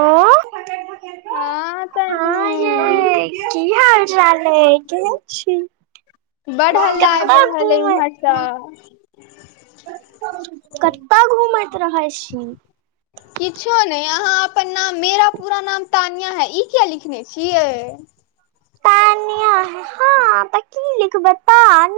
आय हँ हँ तनू येै की हाल -चाल [unintelligible] अइ केहेत छी बड हल्ला आइब कतऽ रहल ऐइ घुमै उम्हर सँ कतऽ घूमैत रहै छी किछो नैय आहाँ अपन नाम मेरा पूरा नाम तानिया है ई किया लिखने छियै तानिया हँ त की लिखबै पान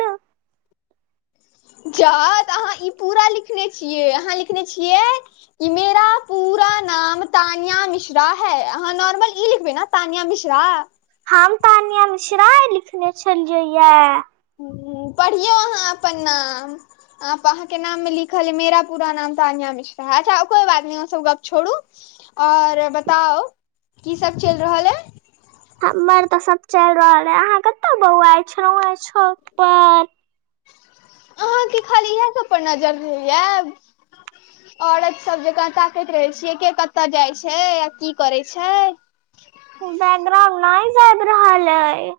जाऽ तऽ आहाँ ई पूरा लिखने छियै आहाँ लिखने छियै कि मेरा पूरा नाम तानिया मिश्रा है अहाँ नॉर्मल ई लिखबे न तानिया मिश्रा हम तानिया मिश्राए लिखने छलियै ये हू पढ़ियौ आहाँ अपन नाम आ आहाँ के नाम मे लिखल ह मेरा पूरा नाम तानियी मिश्रा है अच्छा कोई बात नै ओ सब गप छोड़ू। और बताउ की सब चल रहल अय। हमर तऽ सब चल रहल हे अहाँ कतौ बौआइ छेलौ आ छौत पर। अहाँके खाली इएह सब पर नजर रहइ याए। औरत सब जकाँ ताकैत रहे छियै के कतऽ जाइ छै की करे छै। बैकग्राउंड नहि जाइब रहल अय।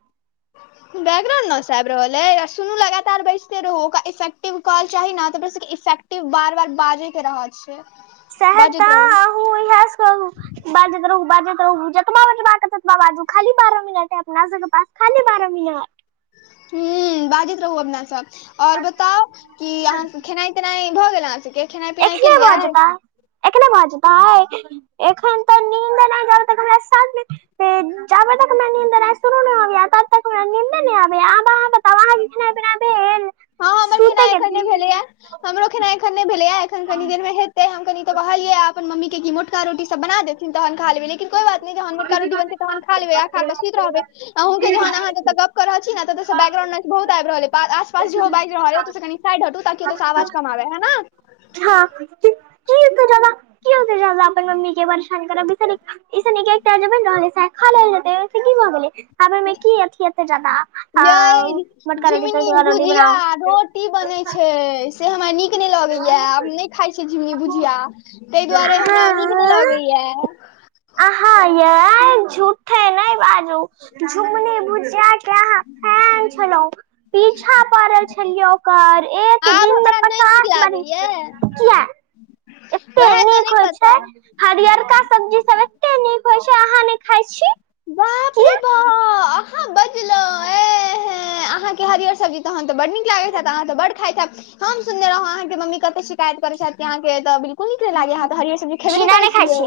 बैकग्राउंड न सा आब रहल है सुनू लगातार बैजते रहु ओकरा इफ्किटिव। कल चाही न त सब इफेक्टिव बार बार बाजे के रहल छै। बाजैत रहू सहैतऽ आू इहास कहू। बाजैत रहु बाजैत रहु जतबा बाजू खाली बारह मिनट रहतै अपना पास खाली बारह मिनट। ह बाजैत रहू अपना सब आओर बताउ कि अहाँ खेनाइ -तेनाइ। भऽ गेल अहाँ सभके खेनाइ पिनाइ एखने भऽ केलिए। जेतै एखने भजताइ एखन त नींद नहि जब तक। त जब तक मे नीन्द शुरू नहि हो गय तब तक नीन्द न आबबहाँ। त आँह के खेनाइ -पिनाइ भेल। हँ हमर केेना सुतै एखन नहि भेलैया हमरो केेना एखन नहि भेलैया एखन कनी देर में। ते हम कनी त कहलै अपन मम्मी के मोटका रोटी सब बना देथिन तहन खा लेबै। कोइ बात न छै तन खा ले आ खा के सुति रहबै अँकेहाँ। तऽ ब्र बहुत आग्र रहल ए। आसपास जे बाइज रहै ओ त के कनि साइड हटू ताकि ओ त से आवाज कम आबे ह ने। हँ कीक जेना। अपन मम्मी के बर छान करै भार। ईसन नीक एकटा जे बइन रहल अय स खा लेल जेतइ की जेते। हँ मे की अथि एते जदा यै मोटका रोटी त रोटी बना। की बनै छै से हमरा नीक नहि लगैया आ नहि खाइ छीै झिमुनी भुझिया। ताहि दुआरे हमरा नीक नहि लगैया। हँ यै झूठे नहि बाजू। झुमनी भुजिया के आँहा फेज़ छेलो पीछा पड़ल छलियौ। कर एक आब दिन मे हमरा नहि नीक पचास बार लागैया किया। वएह तऽ नहि पता। हरियर का सब्जी सब। अहाँ नहि खाइ छी। बाप रे किया। बा अहाँ बजलहुँ ए अहाँके हरिअर सब्जी तहन तऽ बड्ड नीक लागैत ह अहाँ तऽ बड्ड खाइत हैब। हम सुनने रहौं अहाँके ममी कत शिकायत करे छथि अहाँके तऽ। कोन नीक लागै अहाँऽ हरिअर सब्जी खेबे नय खीरा कर नहि खाइ छियै।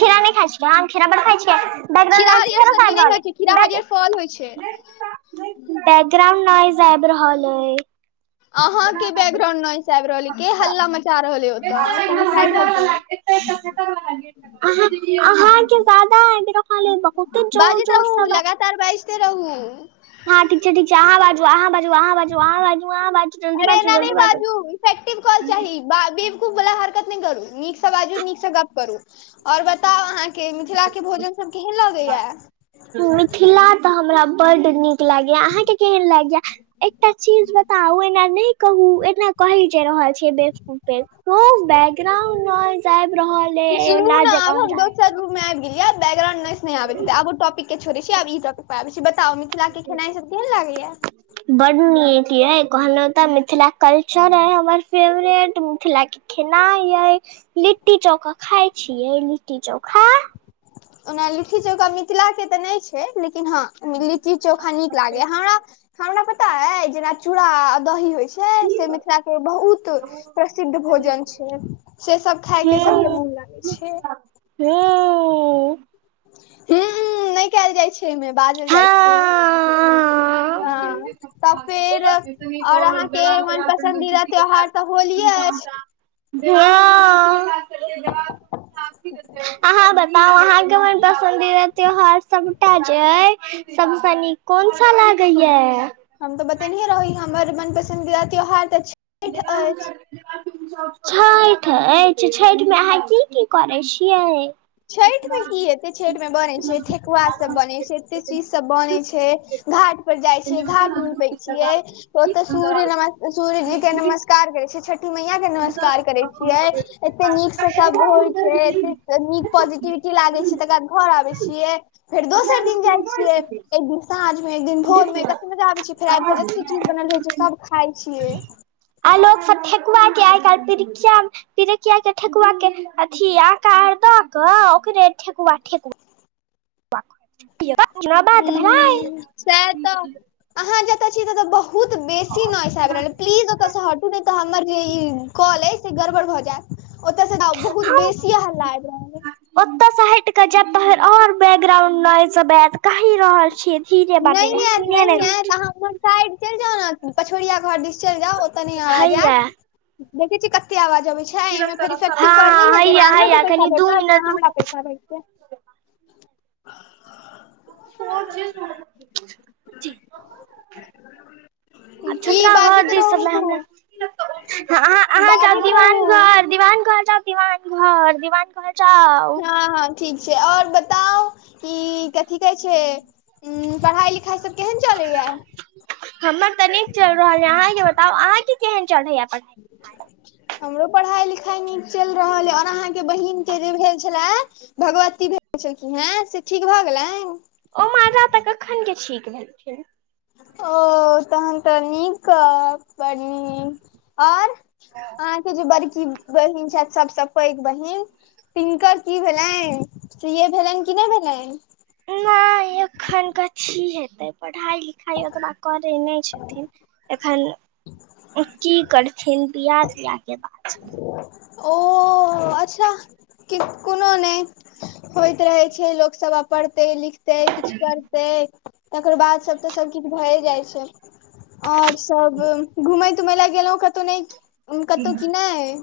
खीरा नहि खाइ छियै आ खीरा बड खाइ छियै। [unintelligible] खीरा हरियर सब्जी नहि होइ छै खीरा हरियर फल होइ छै बैकग्राउंड नाइज आइब रहल अय। अहा के बैकग्राउंड न आबि रहल है के हल्ला मचा रहल है ओतऽ कनि साइड हटू। आँह आहां के जादा आइब रहल अई। ओतब जोर जोर सबै। तार बइजे त रहू। हँ ठीक छै ठीक छै। ह बाजू अहाँ बाजू, बाजू अहाँ, बाजू अहाँ, बाजू जल्दी अरे बाजू, एना नहि जल्दी बाजू। इफेक्टिव कॉल चाही बा बेवकूफ बला हरकत नहि करु नीक से बाजू नीक से गप करु और बताउ अहाँ के मिथिला के भोजन सब केहन लगैया? मिथिला तऽ हमरा बड्ड नीक लागैए अहाँके केहन लागैया? एकटा चीज बताउ एना ने कहु एना कहे जे रहल छी बेवकूफ अइ खूब बैग्राउंड नॉइस आइब रहल है एना जे कह चाचू। बैकग्रांडाइ नॉइस नहि अबैत हेतेई आब ओ टॉपिक के छोड़य छी आब ई टॉपिक पर आबैय छी बताऊ मिथि थीला के खेनाइ सब केहेन लागैया? बड नीक यै कहलहु तऽ मिथिला कल्चर अइ हमर फेवरेट मिथिला खेनाय यै लिट्टी चोखा खाय छीय लिट्टी चो ओना लिट्टी चौका मिथिला के तऽ नहि छै। लेकिन हँ लिची चोखा नीक लागेया हमरा हमरा पता अइ जेना चूड़ा दही होइ छै से मिथिला के बहुत प्रसिद्ध भोजन छै से सब खाय के सबके मोन लागे छे। हुम्म। हुम्म नहि कयल जाइ छै एहिमे बाजल जाइ हा छै हँ। तऽ फेर और अहाँके मन पसन्दीदा त्यौहार तऽ होलिये अछि। हँ। अहाँ बताउ अहाँके मन पसन्दीदा त्योहार सबटा जे अइ सबस नीक कोन सा लागे या? हम तऽ बतेनेहे रही हमर मन पसंन्दीदा त्योहार तऽ छ [inaudible] छैठ अछि छठि मे अहाँ की की करै छियै? छैठ में की हेते छठि मे बन छै ठेकुआ सब बन छै एते चीज सब बन छै। घाट पर जाइ छियै घाट नीपे छियै ओते सूर्य नमस सूर्यजी के नमस्कार कार करय छियै छठी मैया के नमस्कार करे छियै एते नीक से सब होइ छै एते नीक प पॉजिटिविटी लागे छै तकर बाद घर आबे छियै फेर दोसर दिन जाइ छियै। दिन साँझ मे एक दिन भोर में कते मजा आबे छिय फेर आब के जते चीज बनल रहे छै सब खाय छियै। आ लोक सब ठेकुआ के आइ काल्हि परिकिया मे पिरिया के ठेेकुआके अथि आकार द क अ ओकरे ठकुआ ठेकु हु बात भेलै सेह तऽ अहाँ जतऽ छी ततऽ बहुत बहुत बेसी नॉइस आइब रहल प्लीज ओतयसँ हटू नहि तऽ हमर जे ई कॉल अइ से गड़बड़ भऽ जायत। ओतऽ से जाउ बहुत बेसीये हल्ला आइब रहल अइ। ओतय से हट कऽ जायब तहन और बैकग्राउंड नॉइस सब ऐत। कहि रहल छीये धीरे अइ बजाय नहि ला आयत सुइने नहि रहल आयत छै। अहाँ उम्हर साइड चलि जाउ ने पछोरिया घर दिस चलि जाउ ओतऽ नहि आबज हैया ऐत। देखै छी कते आवाज बै छै एहिमे फेर इफेक्टिव कॉल नहि हँ हेतै ने ना हैया अहाँके हैया पैसा कनि दू भेटत ना मिनट हमरा रुकू पैसा भेटते। [inaudible] आ की छोटाका घर बाजैत दीस सबमे रहू हमरा अहाँ सब बाजैत दीवान रहू घर दीवान घर जाउ दीवान घर दीवान घर जाउ। हँ हँ ठीक छै आओर बताउ ई कथी कहै छै ह पढ़ाई लिखाई सब केहन चलैया? हमर तऽ नीक चल रहल य अहाँके बताउ अहाँके केहन चढ़ैया पढा हमरो परहाई लिखाई नीक चैइल रहल अइ, और अहाँके के बहिन के जे भेल छलैऽ भगवती भेल छलखिन हैं से ठीक भऽ गेलैन? ओ माजा तऽ कखन के ठीक भेलखिन। ओ तहन तऽ नीक कअब, बड नीक। और? अहॉं जे बरकी बहिन छाइत सबसऽ पैघ बहिन तिनकर की भेलैन? सीे ए भेलैन की नैय भेलैन? नैय एखन कथी हेतै? पढ़ाइ-लिखाइ ओतबैऽ करै नैय छथिन। एखन की करथिन? बिया तिया के बात ओऽ। ओ अच्छा, के-कुनो नैय होइत रहै छै, लोक सब आब पर्हतै लिख तै, किछ करतै, तकर बाद सब तऽ सब किछ भए जाइ छै और सब घूमैय- तुमैय लए गेलौ कतौ नै कतौ की नै?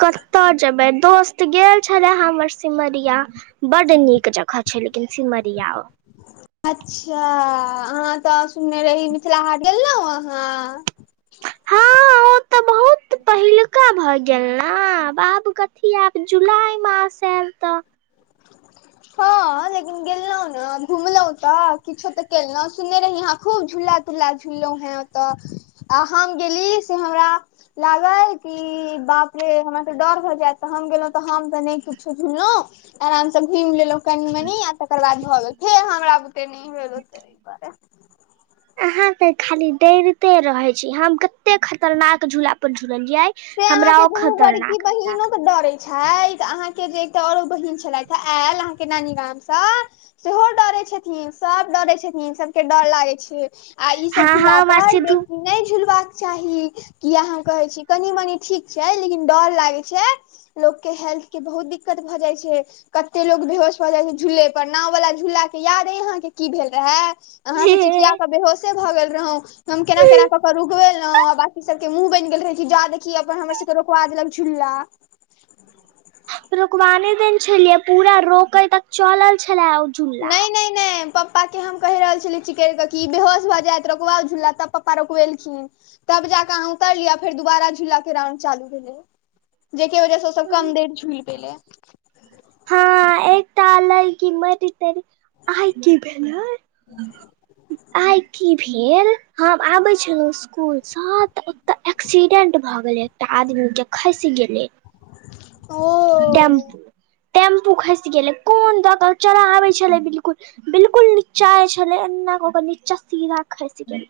कतय जेबै दोस्त गेल छले हमर सिमरिया। बड्ड नीक जगह छैय लेकिन सिमरिया। अच्छा अहाँ तऽ सुनने रही मिथला हाट गेलौं अहाँ। हँ ओ [inaudible] तऽ पहिलका भए गेल न आब कथी आब जुलाई मास एल तऽ हँ लेकिन गेलो ने घुमलहुं तऽ किछो ते केलहु सुनने रही अहाँ खूब झूला झूला झुललौ हेंँ ओतऽ आ हम गेली से हमरा। लागल कि बाप रे हमर तऽ डर भऽ जेएत तऽ हम गेलौ तऽ हम तऽ नै किछो झुललौ। आराम सँ - घुइम लेलौं कनि-मनि आ तकर बाद भऽ गेल फेर हमरा बुते नैय भेल ओत्ते अय दुआरे। अहाँ तऽ खाली डैरते रहै छी हम कत्ते खतरनाक झूला पर झूललयियै। से अहाँके दुनू बड़की बहिनो के डरै छैयथ आहाँ के जे एकटा औरो बहिन छेलैथि हे एल आहाँ के नानी गाम सँ? सेहो डरै छथिन सब डरै छथिन सबके डर लागै छै। आ ई सब हँ झूला हँ पर मासी धू बेसी नै झूलवाक चाही किया हम कहेै छी। कनी मनी ठीक छै लेकिन डर लागे छै लोक के हेल्थ के बहुत दिक्कत भऽ जाइ छै। कते लोक बेहोश भऽ जाइत छै झूले पर, नाव वला झूला के याद अइ अहाँ के की भेल रहे। अहाँ हे तऽ चिटिया पर बेहोशे भऽ गेल रहौं हम केना केना कऽ कऽ रुकवेलौं आ बाकी सबके मुंह बइन गेल रहै कि जा देखी अपन हमर सबके रोकवा देलक झूल्ला। रुकवाने देन छेलियै पूरा रोकै तक चलल छेलै ओ झूला नैय-नैय नहि पप्पा के हम कहि रहल छलियै चिकेर क कि बेहोश भऽ जायत रुकबौ झूला तब पप्पा रोकवेलखिन। तब जाके आहाँ उतर लिय फेर दुबारा झूला के राउंड चालू भेलै जेहिके वजह सँ- तऽ कनदेर झूल गेल आ। हाँ एकटा लइकी मैर [unintelligible] आइ की भेलै आइ की फेर हम आबै छेलौ स्कूल सँ तऽ ओते एक्सीडेंट भअ गेलेै। आदमी के खसि गेलै। ओ टेम्पू टेम्पू खइस गेलै कोन दऽकऽ चरा आबै छेलै बिल्कुल बिल्कुल नीचाए छेलै एन्ना कऽ-कऽ नीचा सीधा खैस गेलै।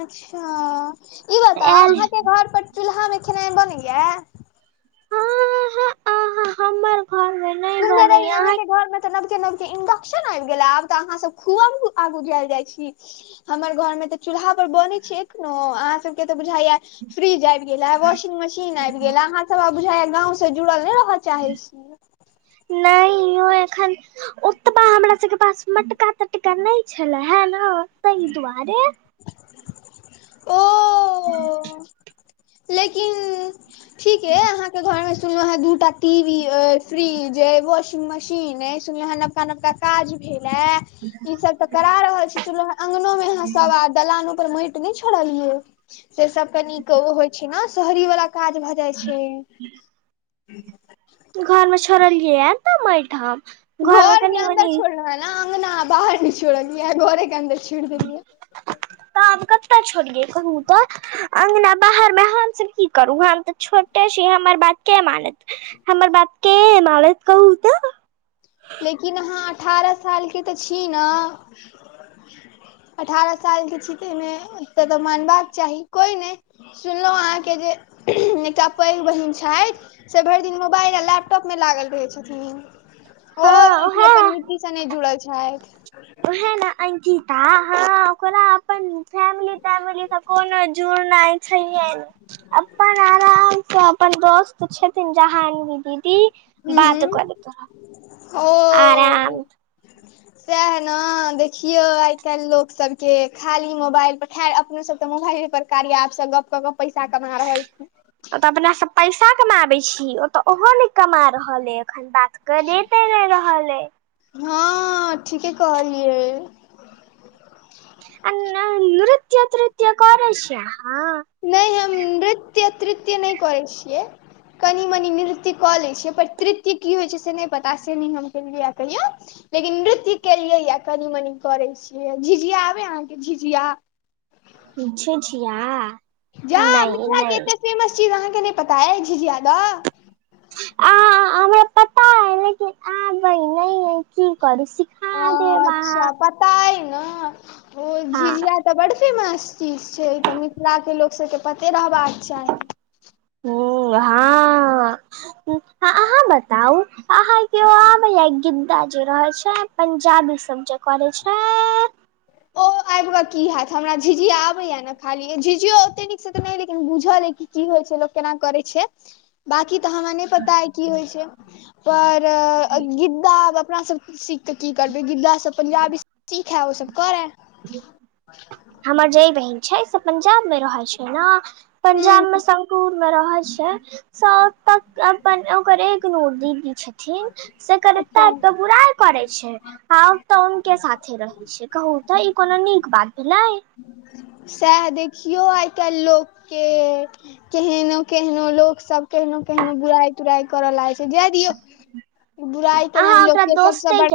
अच्छा ई गेलै बताउ आयल आहाँ के घर पर चूल्हा मे खेनाय बनैया? हँ हँ अ हमर घर में कहने रही अहाँके घरमे तऽ नबके-नबके इंडक्शन आइब गेला आब तऽ अहाँ सब खुआब आगू जैल जाइ छी। हमर घर में तऽ चूल्हा पर बनै छै एखनो अहाँ सब के तऽ बूझाय या फ्रिज आइब गेल ए वाशिंग मशीन आइब गेल आ आहाँ सब अब। बुझाइयै गाँंव से जुड़ल नैय रहऽ चाहै छी। नैय ओ एखन। ओतबा हमरा सबके पास मटका-तटका नैय छेलै है न तय दुआरे ओ। [unintelligible] लेकिन ठीके अहाँके घर में सुनलौं हैं दूटा टीवी अइ, फ्रिज अइ, वॉशिंग मशीन अइ सुनलौं हैं नब नबका-नबका काज भेलै ई सब तऽ करा रहल छी सुनलौं हैं अंगनो में अहाँ सब आद दलानो पर मइट नैय छोड़लियै से सब कनिक ओ होइ छै न शहरी वला काज भऽ जाय छै। घर मे छोड़लियै ये तऽ मैट हम। घर मे घऽरके कनि अन्दर मनि छोइर रहल न? अंगना बाहर नै छोड़लियै, घऽरे के अन्दर छोइड़ देलियै। [inaudible] तऽ आब कत्ता छोड़ियै, कहू तऽ? अंगना बाहर में हमसब की करू? हम त छोटे छी, हमर बात के मानत? हमर बात के मारत, कहू तऽ? लेकिन अहाँ अठारह सालके तऽ छी न? अठारह साल के छी तैइ में तब तऽ मानबाक चाही, कोइ नैय। सुनलौं अहाँ के जे एकटा पैघ बहिन छैथ से भैर दिन मोबाइल आ लैपटॉप में लागल रहैय छथिन। ओहो हँ ई उहे अपन मिट्टी स नै जुड़ल छैइथ। ओहैऽ न अंकिता? हं ओकरा अपन फैमिली तैमिली स कोनो जुड़नाय छैहे ने, अपन आराम स अपन दोस्त छथिन जहानबी दीदी बात करैत रहब, आराम ह [unintelligible] सैह न देखियौ आइ काल्हि लोक सबके, खाली मोबाइल पर, खैर अपनो सब तऽ मोबाइले पर र्काया ऐप स गप कऽ क पैसा कमा रहल छी। ओ तऽ अपना सब पैसा कमाबै छी, ओ तऽ ओहो नै कमा रहल अइ। अखन बात क देते नैय रहल अइ। हँ, ठीके कहलियै। आ न-नृत्य तृत्य करै छियै अहाॅं? नैय हम नृत्य तृत्य नैय करै छियै, कनी मनी नृत्य त्य कऽ लै छियै, पर तृत्य की होइ छै? से नैय पता से नैय हम केलियै यैऽ कहियो। लेकिन नृत्य केलियै यैऽ, कनी मनी करै छियै, झिझिया आबै यैऽ अहाँके झिझिया? झिझिया? जा नहि मिथिला के नहि एते फेमस चीज अहाँके नैय पता अइ झिझया द? आ हमरा पता अइ लेकिन आबै नै यैऽ, कि करु? सि ॲंऽ अच्छा पता अइ न? ओ हँ झिझिया तऽ बड्ड फेमस चीज छैय, ई तऽ मिथिला के लोक सबके पते रहबाक चाही। ओ हाॅं। अहाँ बताउ अहाँ के ओ आबैयैऽ गिद्दा जे रहैय छै? पंजाबी सब जे करै छै? ओ आइब कऽ की हैत? हमरा झिझिया आबैया ने खाली, झिझियो ओते नीक स तऽ नैय लेकिन बुझल अइ कि कि होइ छैय? लोक केना करै छै? बाकी तऽ हमा पता ये की होइ छै, पर गिद्दा अपना सब सीख के की करबै, गिद्दा सभ पंजाबी सीखै, ओसभ करै। हमर जे बहिन छैय से पंजाब मे रहै छै ने पंजाब मे हूँ शंकुर मे रहै छै, सब त‌ अपन ओकर एक ओ दीदी छथिन से एकर एता [unintelligible] अच्छा आब के बुरा करे छै आ ओतऽ हुनके साथे रहे छै, कहू तऽ ई कोनो नीक बात भेलै। सएह देखियौ आइ काल्हि लोकके। केहनो केहनो लोक सब केहनो केहनो बुराई तुराई करऽ लागै छै। जाय दियौ, बुराई केनाई अहाँ लोक ओकरा के सबसे दोस्ते बड़